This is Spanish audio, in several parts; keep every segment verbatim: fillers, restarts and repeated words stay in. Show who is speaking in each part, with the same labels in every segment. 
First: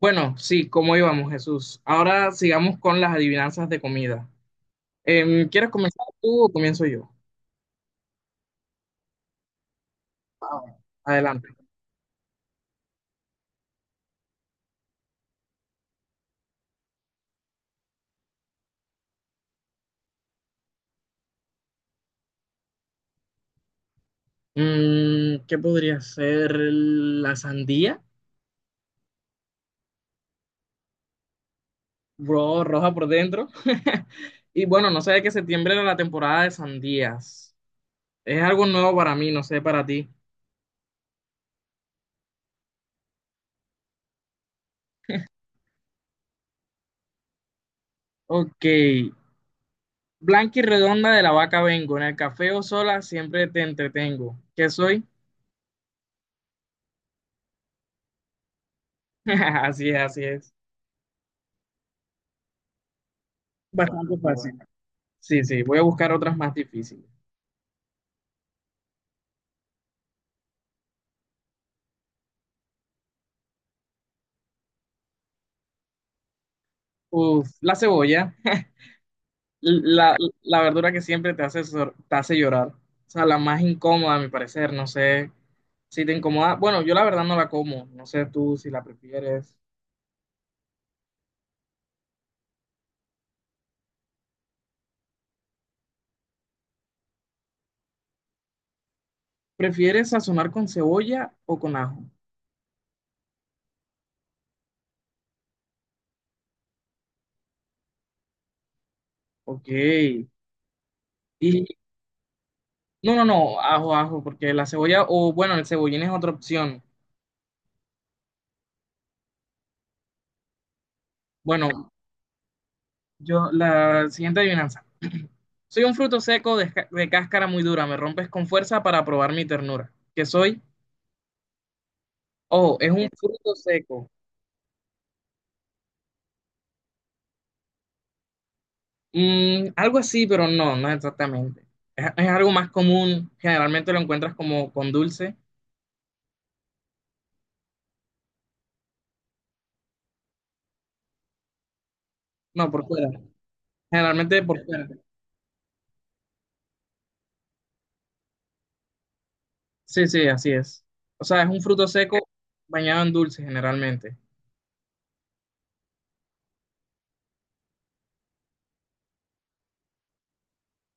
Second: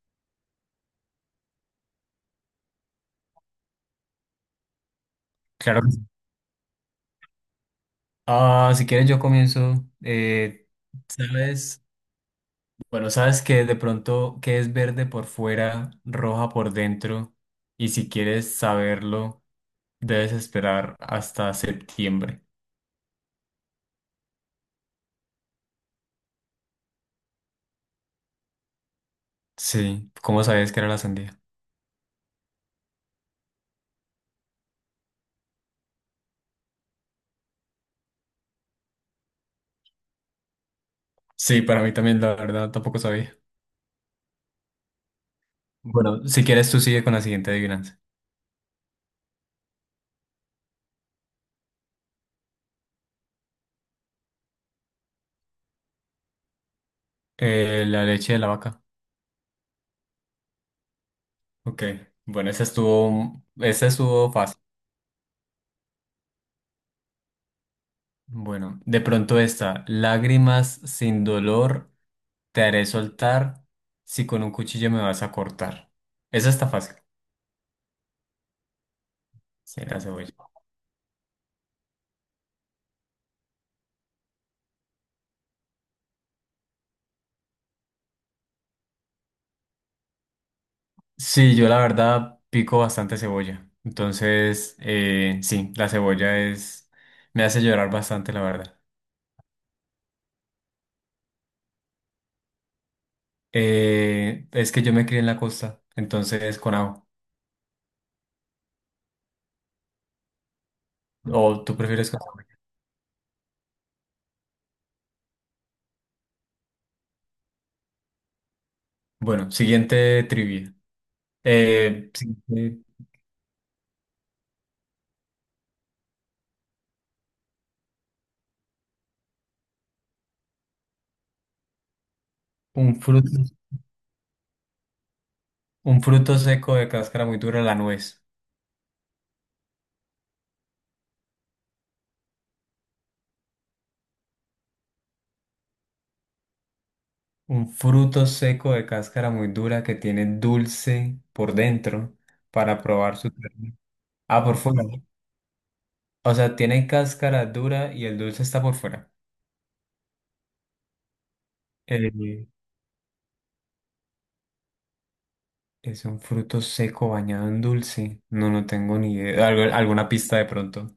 Speaker 1: Bueno, sí, ¿cómo íbamos, Jesús? Ahora sigamos con las adivinanzas de comida. Em, ¿quieres
Speaker 2: Claro. que sí.
Speaker 1: comenzar tú o comienzo yo?
Speaker 2: Ah, si quieres yo comienzo.
Speaker 1: Ah,
Speaker 2: Eh,
Speaker 1: adelante.
Speaker 2: ¿sabes? Bueno, sabes que de pronto que es verde por fuera, roja por dentro, y si quieres saberlo, debes esperar hasta septiembre.
Speaker 1: Mm, ¿qué podría ser la sandía?
Speaker 2: Sí, ¿cómo sabías que era la sandía?
Speaker 1: Bro, roja por dentro. Y bueno, no sé que septiembre era la temporada de sandías. Es algo nuevo para mí, no sé para ti.
Speaker 2: Sí, para mí también, la verdad, tampoco sabía. Bueno, si quieres tú sigue con la siguiente adivinanza.
Speaker 1: Ok. Blanca y redonda de la vaca vengo. En el café o sola siempre te entretengo. ¿Qué soy?
Speaker 2: Eh, la leche de la vaca.
Speaker 1: Así es, así es.
Speaker 2: Ok, bueno, esa estuvo, esa
Speaker 1: Bastante
Speaker 2: estuvo
Speaker 1: fácil.
Speaker 2: fácil.
Speaker 1: Sí, sí, voy a buscar otras más difíciles.
Speaker 2: Bueno, de pronto esta, lágrimas sin dolor. Te haré soltar si con un cuchillo me vas a cortar. Esa está fácil.
Speaker 1: Uf, la cebolla,
Speaker 2: Sí, la
Speaker 1: la,
Speaker 2: cebolla.
Speaker 1: la verdura que siempre te hace, sor- te hace llorar. O sea, la más incómoda, a mi parecer. No sé si te incomoda. Bueno, yo la verdad no la como. No sé tú si la prefieres.
Speaker 2: Sí, yo la verdad pico bastante cebolla. Entonces, eh, sí, la cebolla es... me hace llorar bastante, la verdad.
Speaker 1: ¿Prefieres sazonar con cebolla o con ajo?
Speaker 2: Eh, es que yo me crié en la costa, entonces con ajo.
Speaker 1: Ok.
Speaker 2: ¿O
Speaker 1: Y
Speaker 2: tú prefieres con ajo?
Speaker 1: no, no, no, ajo, ajo, porque la cebolla, o bueno, el cebollín es otra opción.
Speaker 2: Bueno, siguiente trivia.
Speaker 1: Bueno,
Speaker 2: Eh, siguiente,
Speaker 1: yo, la siguiente adivinanza. Soy un fruto seco de, ca- de cáscara muy dura, me rompes con fuerza para probar mi ternura. ¿Qué soy? Ojo, es
Speaker 2: un
Speaker 1: un
Speaker 2: fruto,
Speaker 1: fruto seco.
Speaker 2: un fruto seco de cáscara muy dura, la nuez.
Speaker 1: Mm, algo así, pero no, no exactamente. Es, es algo más común, generalmente lo encuentras como con dulce.
Speaker 2: Un fruto seco de cáscara muy dura que tiene dulce por dentro
Speaker 1: No,
Speaker 2: para
Speaker 1: por fuera.
Speaker 2: probar su ternura.
Speaker 1: Generalmente
Speaker 2: Ah, por
Speaker 1: por
Speaker 2: fuera.
Speaker 1: fuera.
Speaker 2: O sea, tiene cáscara dura y el dulce está por fuera.
Speaker 1: Sí, sí, así es. O sea, es un fruto
Speaker 2: Eh,
Speaker 1: seco bañado en dulce generalmente.
Speaker 2: es un fruto seco bañado en dulce. No, no tengo ni idea. Algo- alguna pista de pronto.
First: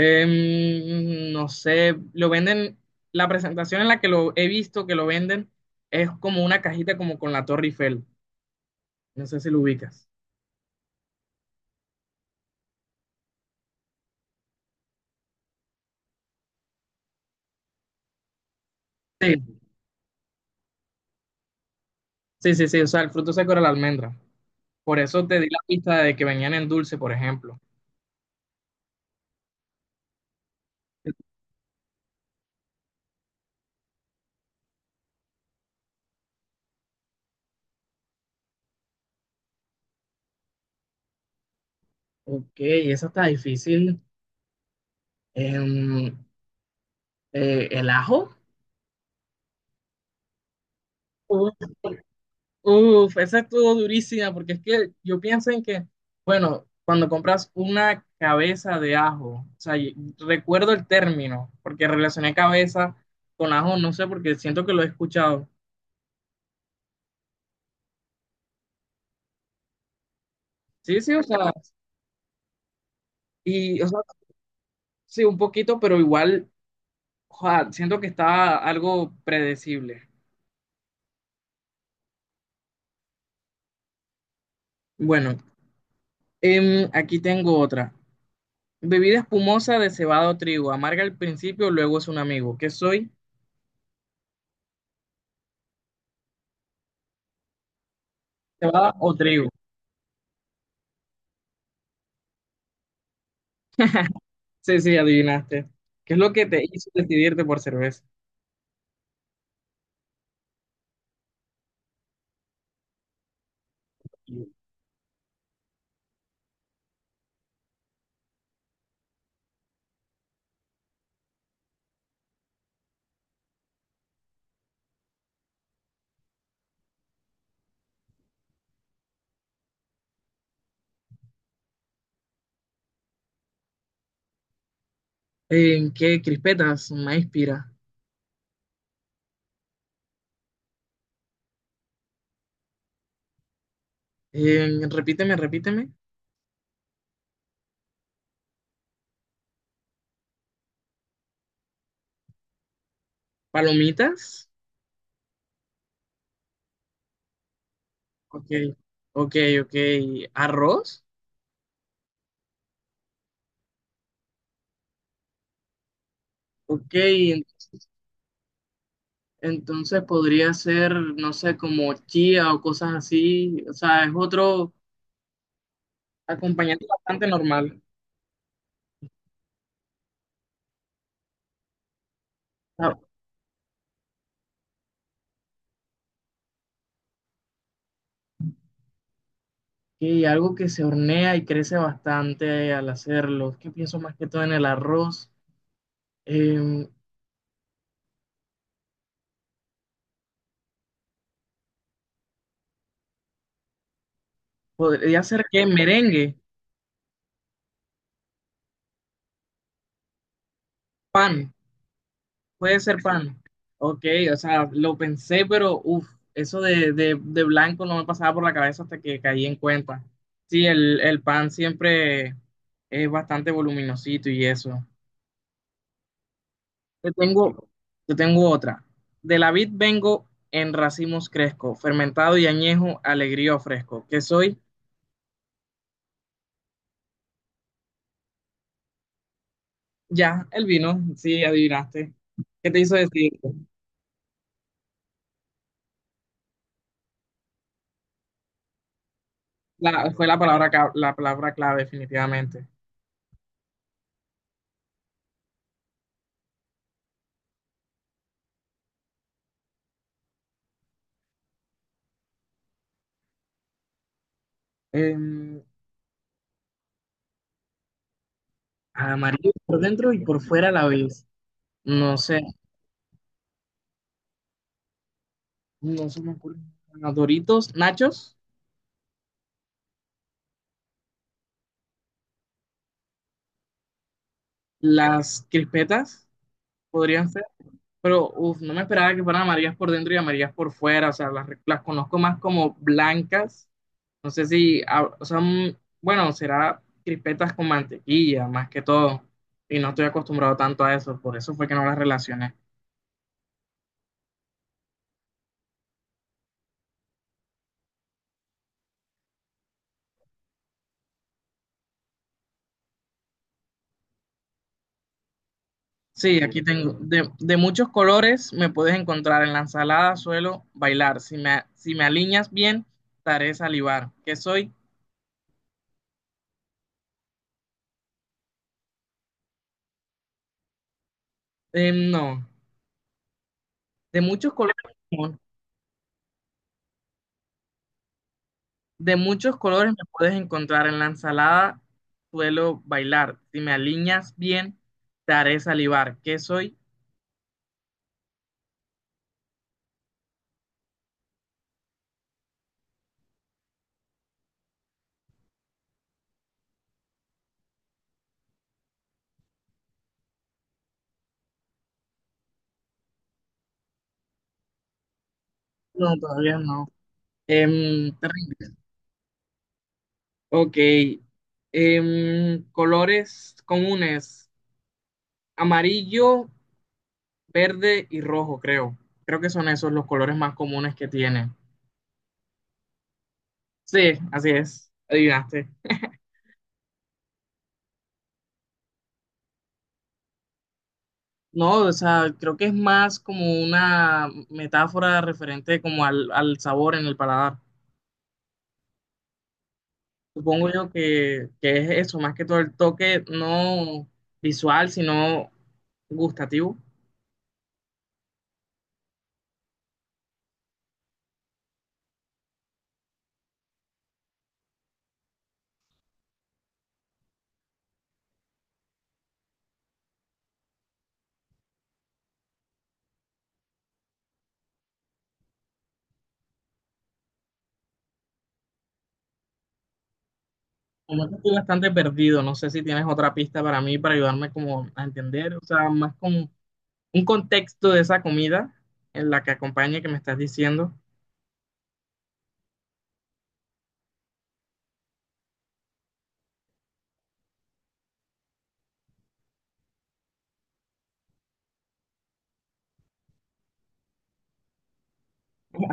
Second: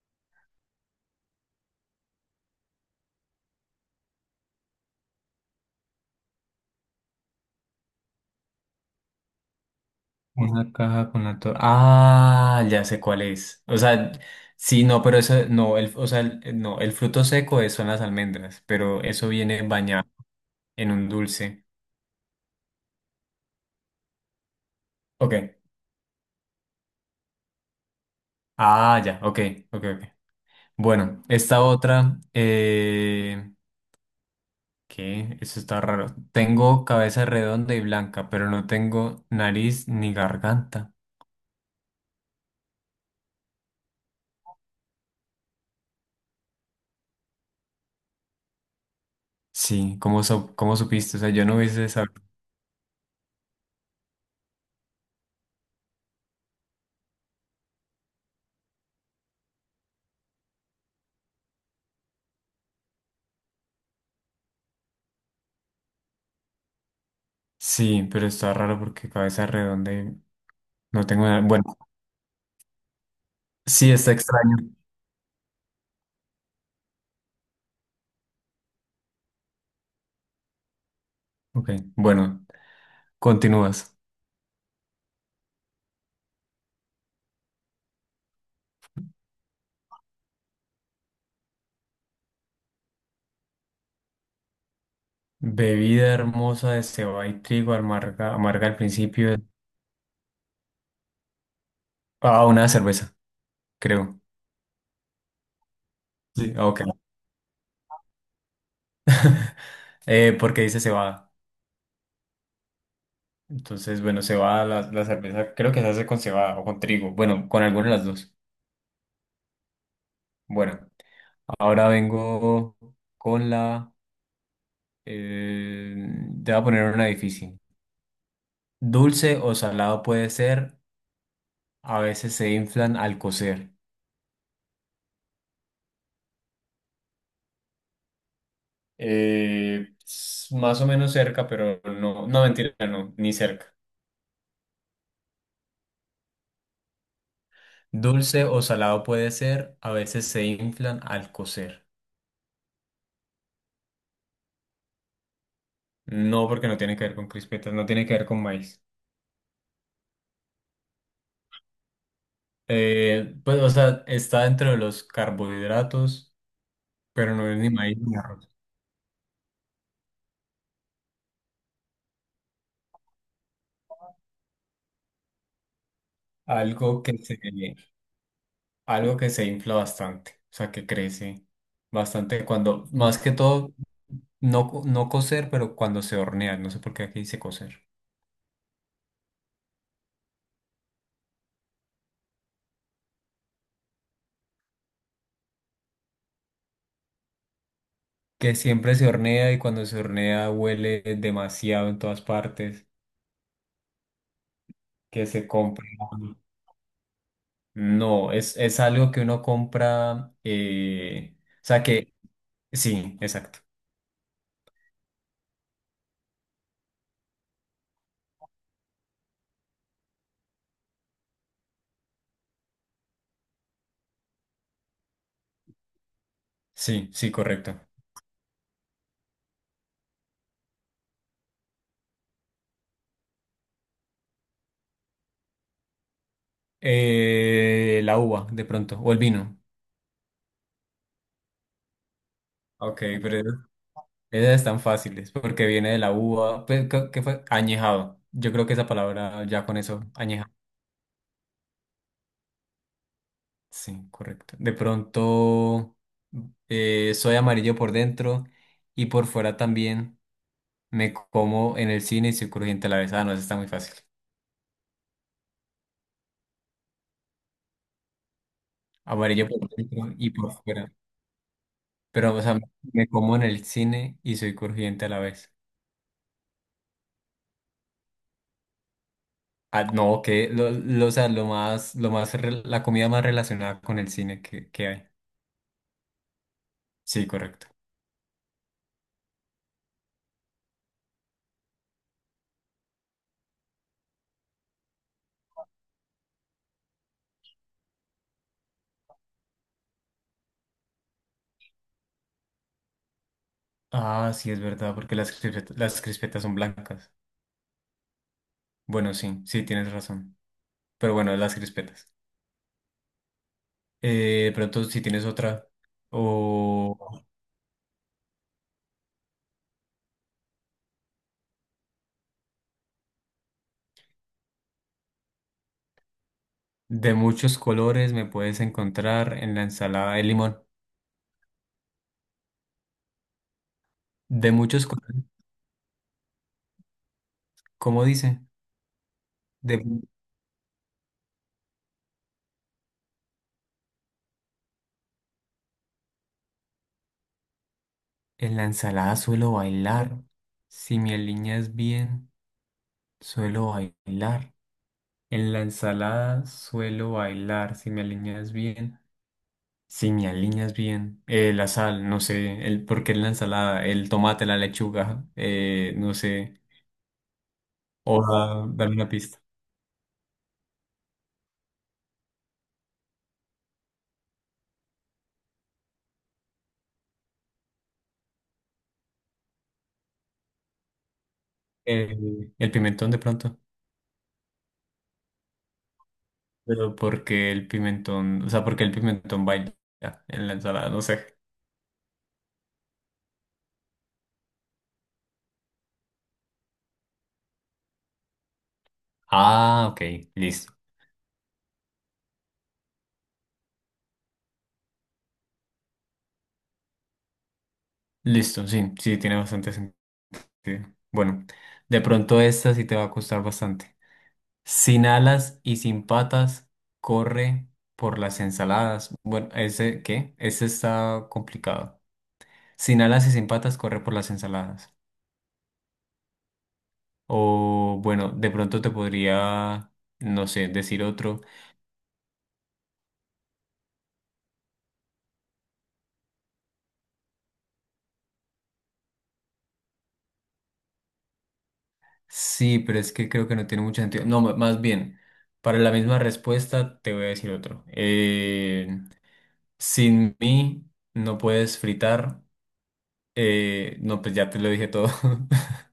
Speaker 1: Em, no sé, lo venden, la presentación en la que lo he visto que lo venden es como una cajita como con la Torre Eiffel. No sé si lo ubicas.
Speaker 2: Una caja con la torre. Ah, ya sé cuál es. O sea, sí, no, pero eso, no, el, o sea, el- no, el fruto seco es- son las almendras, pero eso
Speaker 1: Sí,
Speaker 2: viene bañado en un dulce.
Speaker 1: sí, sí, sí, o sea, el fruto seco era la almendra. Por eso te di
Speaker 2: Ok.
Speaker 1: la pista de que venían en dulce, por ejemplo.
Speaker 2: Ah, ya, ok, ok, ok. Bueno, esta otra, eh, ¿qué? Eso está raro. Tengo cabeza redonda y blanca, pero no tengo nariz ni garganta.
Speaker 1: Ok, eso está difícil. Em, eh, ¿el ajo?
Speaker 2: Sí, ¿cómo, so- ¿cómo supiste? O sea, yo no hubiese sabido.
Speaker 1: Uf, esa estuvo durísima porque es que yo pienso en que, bueno, cuando compras una cabeza de ajo, o sea, y- recuerdo el término, porque relacioné cabeza con ajo, no sé, porque siento que lo he escuchado.
Speaker 2: Sí, pero está raro porque cabeza redonda y
Speaker 1: Sí,
Speaker 2: no
Speaker 1: sí, o
Speaker 2: tengo nada.
Speaker 1: sea,
Speaker 2: Bueno,
Speaker 1: y, o
Speaker 2: sí,
Speaker 1: sea,
Speaker 2: está extraño.
Speaker 1: sí, un poquito, pero igual, joa, siento que está algo predecible.
Speaker 2: Ok, bueno, continúas.
Speaker 1: Bueno, em, aquí tengo otra. Bebida espumosa de cebada o trigo, amarga al principio, luego es un amigo. ¿Qué soy?
Speaker 2: Bebida hermosa de cebada y trigo, amarga, amarga al
Speaker 1: ¿Cebada o
Speaker 2: principio.
Speaker 1: trigo?
Speaker 2: Ah, una cerveza, creo.
Speaker 1: Sí, sí, adivinaste. ¿Qué es lo que
Speaker 2: Sí,
Speaker 1: te
Speaker 2: ok.
Speaker 1: hizo decidirte por cerveza?
Speaker 2: Eh, porque dice cebada. Entonces, bueno, cebada, la, la cerveza creo que se hace con cebada o con trigo. Bueno, con alguna de las dos. Bueno, ahora vengo con la... eh, te voy a poner una difícil. Dulce o salado puede ser, a veces se inflan al cocer.
Speaker 1: ¿En qué crispetas? Maíz pira.
Speaker 2: Eh, s- más o menos cerca, pero no, no mentira, no, ni cerca.
Speaker 1: En- repíteme, repíteme.
Speaker 2: Dulce o salado puede ser, a veces se inflan al cocer.
Speaker 1: ¿Palomitas?
Speaker 2: No, porque no tiene que ver con crispetas, no tiene que ver con
Speaker 1: Ok,
Speaker 2: maíz.
Speaker 1: ok, ok. ¿Arroz?
Speaker 2: Eh, pues, o sea, está dentro de los carbohidratos,
Speaker 1: Ok,
Speaker 2: pero
Speaker 1: en-
Speaker 2: no es ni maíz ni arroz.
Speaker 1: entonces podría ser, no sé, como chía o cosas así. O sea, es otro acompañante
Speaker 2: Algo que
Speaker 1: bastante
Speaker 2: se,
Speaker 1: normal.
Speaker 2: algo que se infla bastante, o sea, que crece bastante cuando,
Speaker 1: Ah,
Speaker 2: más que todo, no, co- no cocer, pero cuando se hornea, no sé por qué aquí dice cocer.
Speaker 1: ok, algo que se hornea y crece bastante al hacerlo. Es que pienso más que todo en el arroz. Em,
Speaker 2: Que siempre se hornea y cuando se hornea huele demasiado en todas partes,
Speaker 1: podría
Speaker 2: que
Speaker 1: ser
Speaker 2: se
Speaker 1: qué
Speaker 2: compra.
Speaker 1: merengue.
Speaker 2: No, es, es algo que uno compra, eh,
Speaker 1: Pan,
Speaker 2: o sea, que
Speaker 1: puede ser
Speaker 2: sí,
Speaker 1: pan.
Speaker 2: exacto.
Speaker 1: Ok, o sea, lo pensé, pero uff, eso de, de, de blanco no me pasaba por la cabeza hasta que caí en cuenta. Sí, el, el pan siempre es bastante voluminosito y eso. Te
Speaker 2: Sí, sí,
Speaker 1: tengo,
Speaker 2: correcto.
Speaker 1: te tengo otra. De la vid vengo en racimos cresco, fermentado y añejo, alegría fresco. Que soy.
Speaker 2: Eh, la uva, de pronto, o el vino.
Speaker 1: Ya el vino, sí, adivinaste. ¿Qué te hizo
Speaker 2: Ok,
Speaker 1: decir?
Speaker 2: pero es- esas están fáciles, porque viene de la uva, pues, ¿qué qué fue? Añejado. Yo creo que esa palabra ya con eso,
Speaker 1: La- fue la
Speaker 2: añejado.
Speaker 1: palabra, ca- la palabra clave, definitivamente.
Speaker 2: Sí, correcto. De pronto, eh, soy amarillo por dentro y por fuera también. Me como en el cine y soy crujiente a la vez. Ah, no, eso está muy fácil.
Speaker 1: Em,
Speaker 2: Amarillo
Speaker 1: amarillo
Speaker 2: por
Speaker 1: por dentro
Speaker 2: dentro
Speaker 1: y
Speaker 2: y
Speaker 1: por
Speaker 2: por
Speaker 1: fuera a la
Speaker 2: fuera.
Speaker 1: vez. No
Speaker 2: Pero,
Speaker 1: sé,
Speaker 2: o sea, me como en el cine y soy crujiente a la vez.
Speaker 1: no se me ocurren. Los Doritos, Nachos,
Speaker 2: Ah, no, que lo, lo, o sea, lo más, lo más, re- la comida más relacionada con el cine que, que hay.
Speaker 1: las crispetas
Speaker 2: Sí,
Speaker 1: podrían ser,
Speaker 2: correcto.
Speaker 1: pero uf, no me esperaba que fueran amarillas por dentro y amarillas por fuera. O sea, las, las conozco más como blancas. No sé si, ah, o sea, mm, bueno, será crispetas con mantequilla más que todo. Y no estoy acostumbrado tanto a eso, por eso fue que no las relacioné.
Speaker 2: Ah, sí, es verdad, porque las crispetas, las crispetas son blancas. Bueno, sí, sí, tienes razón. Pero bueno, las crispetas. Eh, pronto, si tienes otra
Speaker 1: Sí, aquí tengo.
Speaker 2: o
Speaker 1: De, de muchos colores me puedes encontrar. En la ensalada suelo bailar. Si me, si me alineas bien, te haré salivar. ¿Qué soy?
Speaker 2: de muchos colores, me puedes encontrar en la ensalada de limón.
Speaker 1: Eh, no. De
Speaker 2: De
Speaker 1: muchos colores,
Speaker 2: muchos colores,
Speaker 1: no.
Speaker 2: ¿cómo dice?
Speaker 1: De muchos
Speaker 2: De,
Speaker 1: colores me puedes encontrar. En la ensalada suelo bailar. Si me alineas bien, te haré salivar. ¿Qué soy?
Speaker 2: en la ensalada suelo bailar. Si me alineas bien, suelo bailar. En la ensalada suelo bailar, si me alineas bien. Si me alineas bien. Eh, la sal, no sé. El, ¿por qué en la ensalada? El tomate, la lechuga, eh, no
Speaker 1: No, todavía
Speaker 2: sé.
Speaker 1: no.
Speaker 2: O
Speaker 1: Em, te
Speaker 2: da-
Speaker 1: rindo.
Speaker 2: dame una pista.
Speaker 1: Ok. Em, colores comunes. Amarillo, verde y rojo, creo. Creo que son esos los colores más comunes que tiene.
Speaker 2: Eh, el pimentón de pronto.
Speaker 1: Sí, así es, adivinaste.
Speaker 2: Pero porque el pimentón, o sea, porque el pimentón baila en la ensalada, no sé.
Speaker 1: No, o sea, creo que es más como una metáfora referente como al, al sabor en el paladar.
Speaker 2: Ah, ok,
Speaker 1: Supongo
Speaker 2: listo.
Speaker 1: yo que, que es eso, más que todo el toque no visual, sino gustativo.
Speaker 2: Listo, sí, sí, tiene bastante sentido. Bueno, de pronto esta sí te va a costar bastante. Sin alas y sin patas, corre por las ensaladas. Bueno, ese, ¿qué? Ese está complicado. Sin alas y sin patas, corre por las ensaladas. O bueno, de pronto te podría, no sé, decir
Speaker 1: Como que
Speaker 2: otro.
Speaker 1: estoy bastante perdido, no sé si tienes otra pista para mí, para ayudarme como a entender, o sea, más como un contexto de esa comida en la que acompañe que me estás diciendo.
Speaker 2: Sí, pero es que creo que no tiene mucho sentido. No, m- más bien, para la misma respuesta te voy a decir otro. Eh, sin mí no puedes fritar. Eh, no, pues ya te lo dije todo.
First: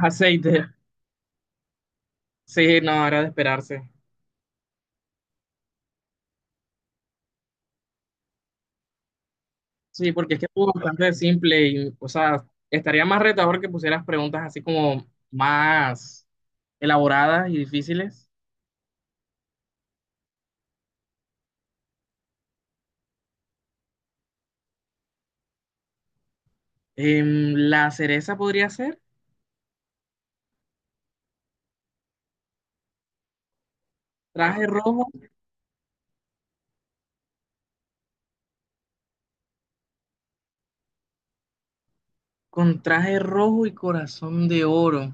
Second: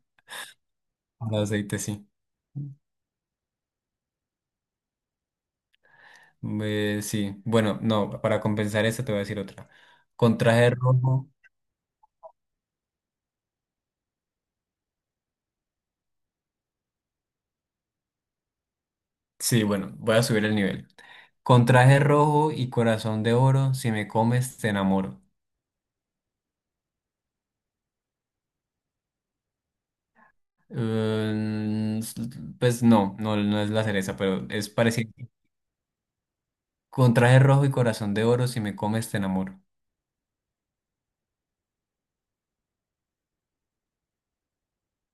Speaker 1: Aceite.
Speaker 2: Con aceite, sí.
Speaker 1: Sí, no, era de esperarse.
Speaker 2: Eh, sí, bueno, no, para compensar esta te voy a decir otra.
Speaker 1: Sí, porque
Speaker 2: Con
Speaker 1: es que
Speaker 2: traje
Speaker 1: estuvo bastante
Speaker 2: rojo,
Speaker 1: simple y, o sea, estaría más retador que pusieras preguntas así como más elaboradas y difíciles.
Speaker 2: sí, bueno, voy a subir el nivel. Con traje rojo y corazón de oro, si me comes, te enamoro.
Speaker 1: Em, la cereza podría ser
Speaker 2: Mm, s- pues no, no, no es la cereza, pero
Speaker 1: traje
Speaker 2: es
Speaker 1: rojo
Speaker 2: parecido. Con traje rojo y corazón de oro, si me comes, te enamoro.
Speaker 1: con traje rojo y corazón de oro.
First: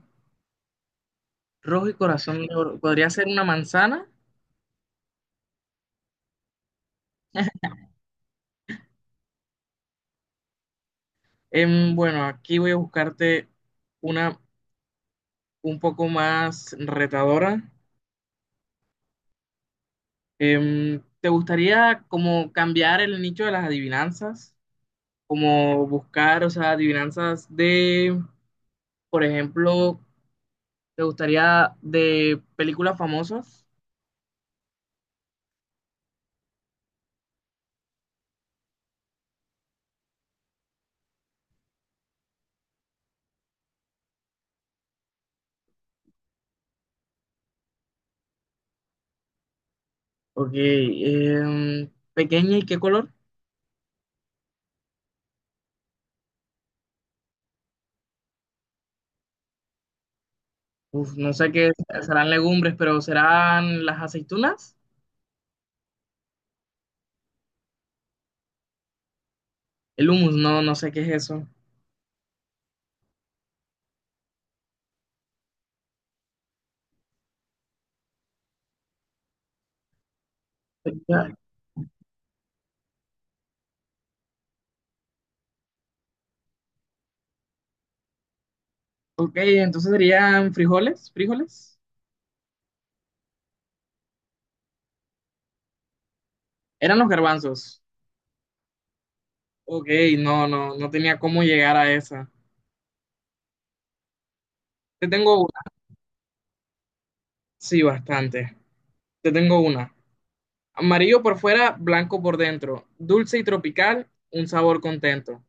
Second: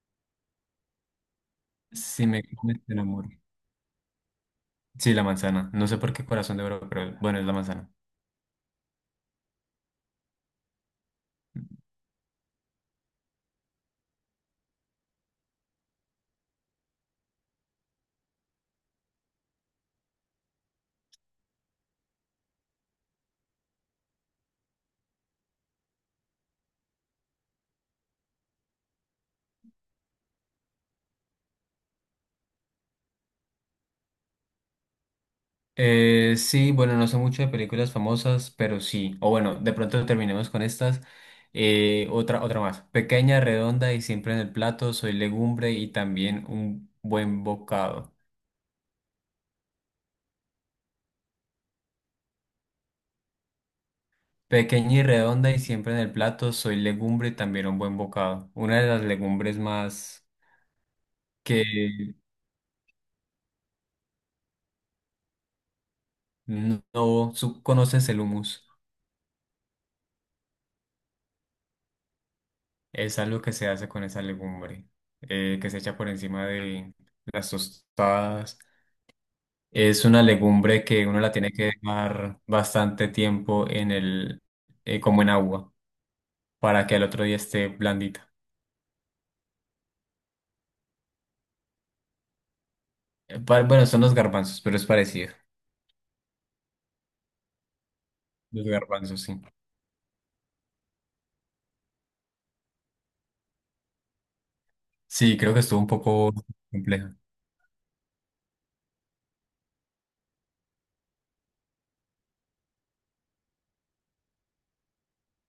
Speaker 1: Rojo y
Speaker 2: Si me
Speaker 1: corazón de oro.
Speaker 2: comes, te
Speaker 1: Podría ser
Speaker 2: enamoro.
Speaker 1: una manzana.
Speaker 2: Sí, la manzana. No sé por qué corazón de oro, pero bueno, es la manzana.
Speaker 1: Em, bueno, aquí voy a buscarte una un poco más retadora. Em, ¿te gustaría como cambiar el nicho de las adivinanzas? Como buscar, o sea, adivinanzas de, por ejemplo, ¿te gustaría de películas famosas?
Speaker 2: Eh, sí, bueno, no sé mucho de películas famosas, pero sí. O bueno, de pronto terminemos con estas. Eh, otra, otra más. Pequeña, redonda y siempre en el plato. Soy legumbre y también un buen bocado.
Speaker 1: Ok, em, pequeña y qué color?
Speaker 2: Pequeña y redonda y siempre en el plato. Soy legumbre y también un buen bocado. Una de las legumbres más
Speaker 1: Uf, no sé qué es,
Speaker 2: que
Speaker 1: serán legumbres, pero serán las aceitunas,
Speaker 2: no, no- su- conoces el humus.
Speaker 1: el humus, no, no sé qué es eso.
Speaker 2: Es algo que se hace con esa legumbre, eh, que se echa por encima de las tostadas. Es una legumbre que uno
Speaker 1: Ya.
Speaker 2: la tiene que dejar bastante tiempo en el, eh, como en agua, para que al otro día esté blandita.
Speaker 1: Ok, entonces serían frijoles, frijoles.
Speaker 2: Eh, pa- Bueno, son los garbanzos, pero es parecido.
Speaker 1: Eran los garbanzos.
Speaker 2: Los garbanzos, sí.
Speaker 1: Ok, no, no, no tenía cómo llegar a esa. Te
Speaker 2: Sí,
Speaker 1: tengo
Speaker 2: creo
Speaker 1: una,
Speaker 2: que estuvo un poco compleja.
Speaker 1: sí, bastante. Te tengo una. Amarillo por fuera, blanco por dentro. Dulce y tropical, un sabor contento.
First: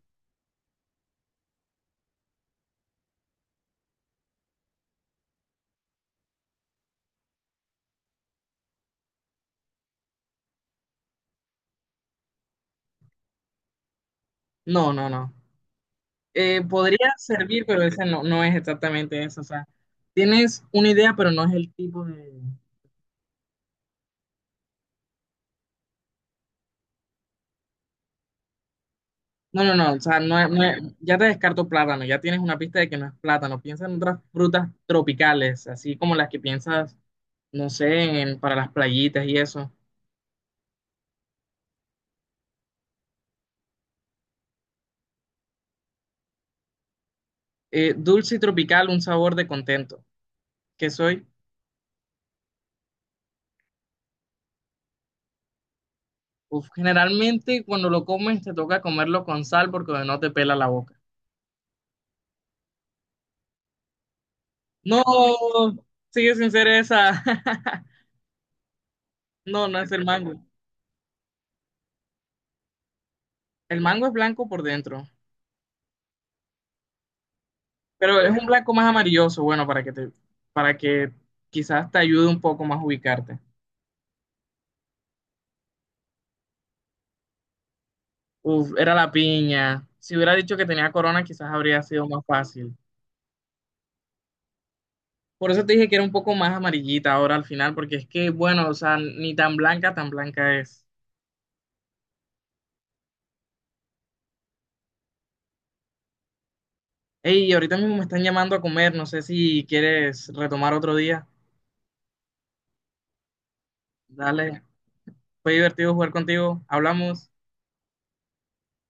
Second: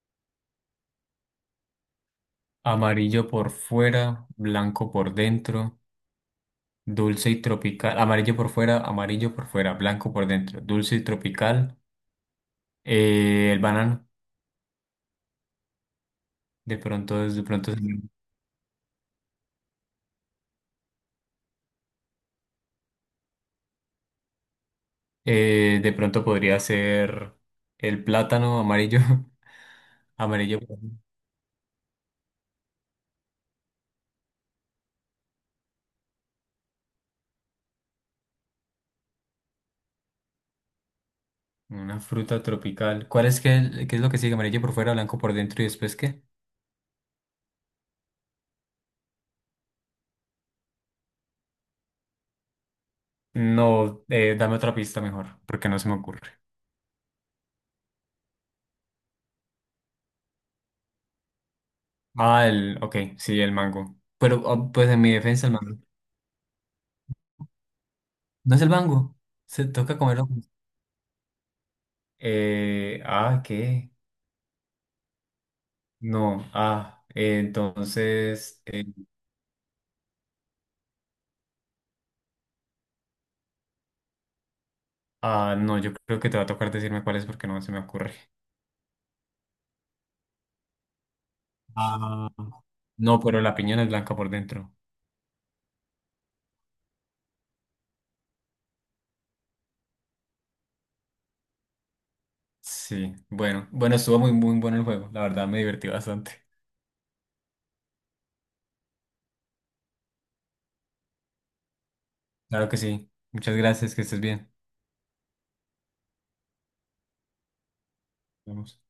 Speaker 2: Amarillo por fuera, blanco por dentro, dulce y tropical. Amarillo por fuera, amarillo por fuera, blanco por dentro, dulce y tropical. Eh, el banano,
Speaker 1: No, no, no. Eh,
Speaker 2: de
Speaker 1: podría
Speaker 2: pronto, es- de
Speaker 1: servir,
Speaker 2: pronto, es-
Speaker 1: pero ese no, no es exactamente eso. O sea, tienes una idea, pero no es el tipo de...
Speaker 2: eh, de pronto podría ser el plátano amarillo.
Speaker 1: No, no, no. O sea, no es-
Speaker 2: Amarillo,
Speaker 1: no es-
Speaker 2: por-
Speaker 1: ya te descarto plátano. Ya tienes una pista de que no es plátano. Piensa en otras frutas tropicales, así como las que piensas, no sé, en- para las playitas y eso.
Speaker 2: una fruta tropical. ¿Cuál es que, qué es lo que sigue? Amarillo por fuera, blanco por dentro y después qué?
Speaker 1: Eh, dulce y tropical, un sabor de contento. ¿Qué soy?
Speaker 2: No, eh, dame otra pista mejor, porque no se me ocurre.
Speaker 1: Uf, generalmente cuando lo comes te toca comerlo con sal porque no te pela la boca.
Speaker 2: Ah, el, ok, sí, el mango. Pero ah, pues en mi defensa el
Speaker 1: No,
Speaker 2: mango.
Speaker 1: sigue sin ser esa.
Speaker 2: No es el mango, se
Speaker 1: No, no es
Speaker 2: toca
Speaker 1: el
Speaker 2: comerlo.
Speaker 1: mango.
Speaker 2: Eh, ah,
Speaker 1: El
Speaker 2: ¿qué?
Speaker 1: mango es blanco por dentro,
Speaker 2: No, ah, eh,
Speaker 1: pero es un
Speaker 2: entonces,
Speaker 1: blanco
Speaker 2: eh,
Speaker 1: más amarilloso, bueno, para que te, para que quizás te ayude un poco más a ubicarte.
Speaker 2: ah, no, yo creo que te va a tocar decirme cuál es porque no se me ocurre.
Speaker 1: Uf, era la piña. Si hubiera dicho que tenía corona, quizás habría sido más
Speaker 2: Ah,
Speaker 1: fácil.
Speaker 2: no, pero la piña no es blanca por dentro.
Speaker 1: Por eso te dije que era un poco más amarillita ahora al final, porque es que, bueno, o sea, ni tan blanca, tan blanca es.
Speaker 2: Sí, bueno, bueno, estuvo muy, muy bueno el juego. La verdad me divertí bastante.
Speaker 1: Hey, ahorita mismo me están llamando a comer, no sé si quieres retomar otro día.
Speaker 2: Claro que sí. Muchas gracias, que estés bien.
Speaker 1: Dale, fue divertido jugar contigo, hablamos.
Speaker 2: Nos vemos.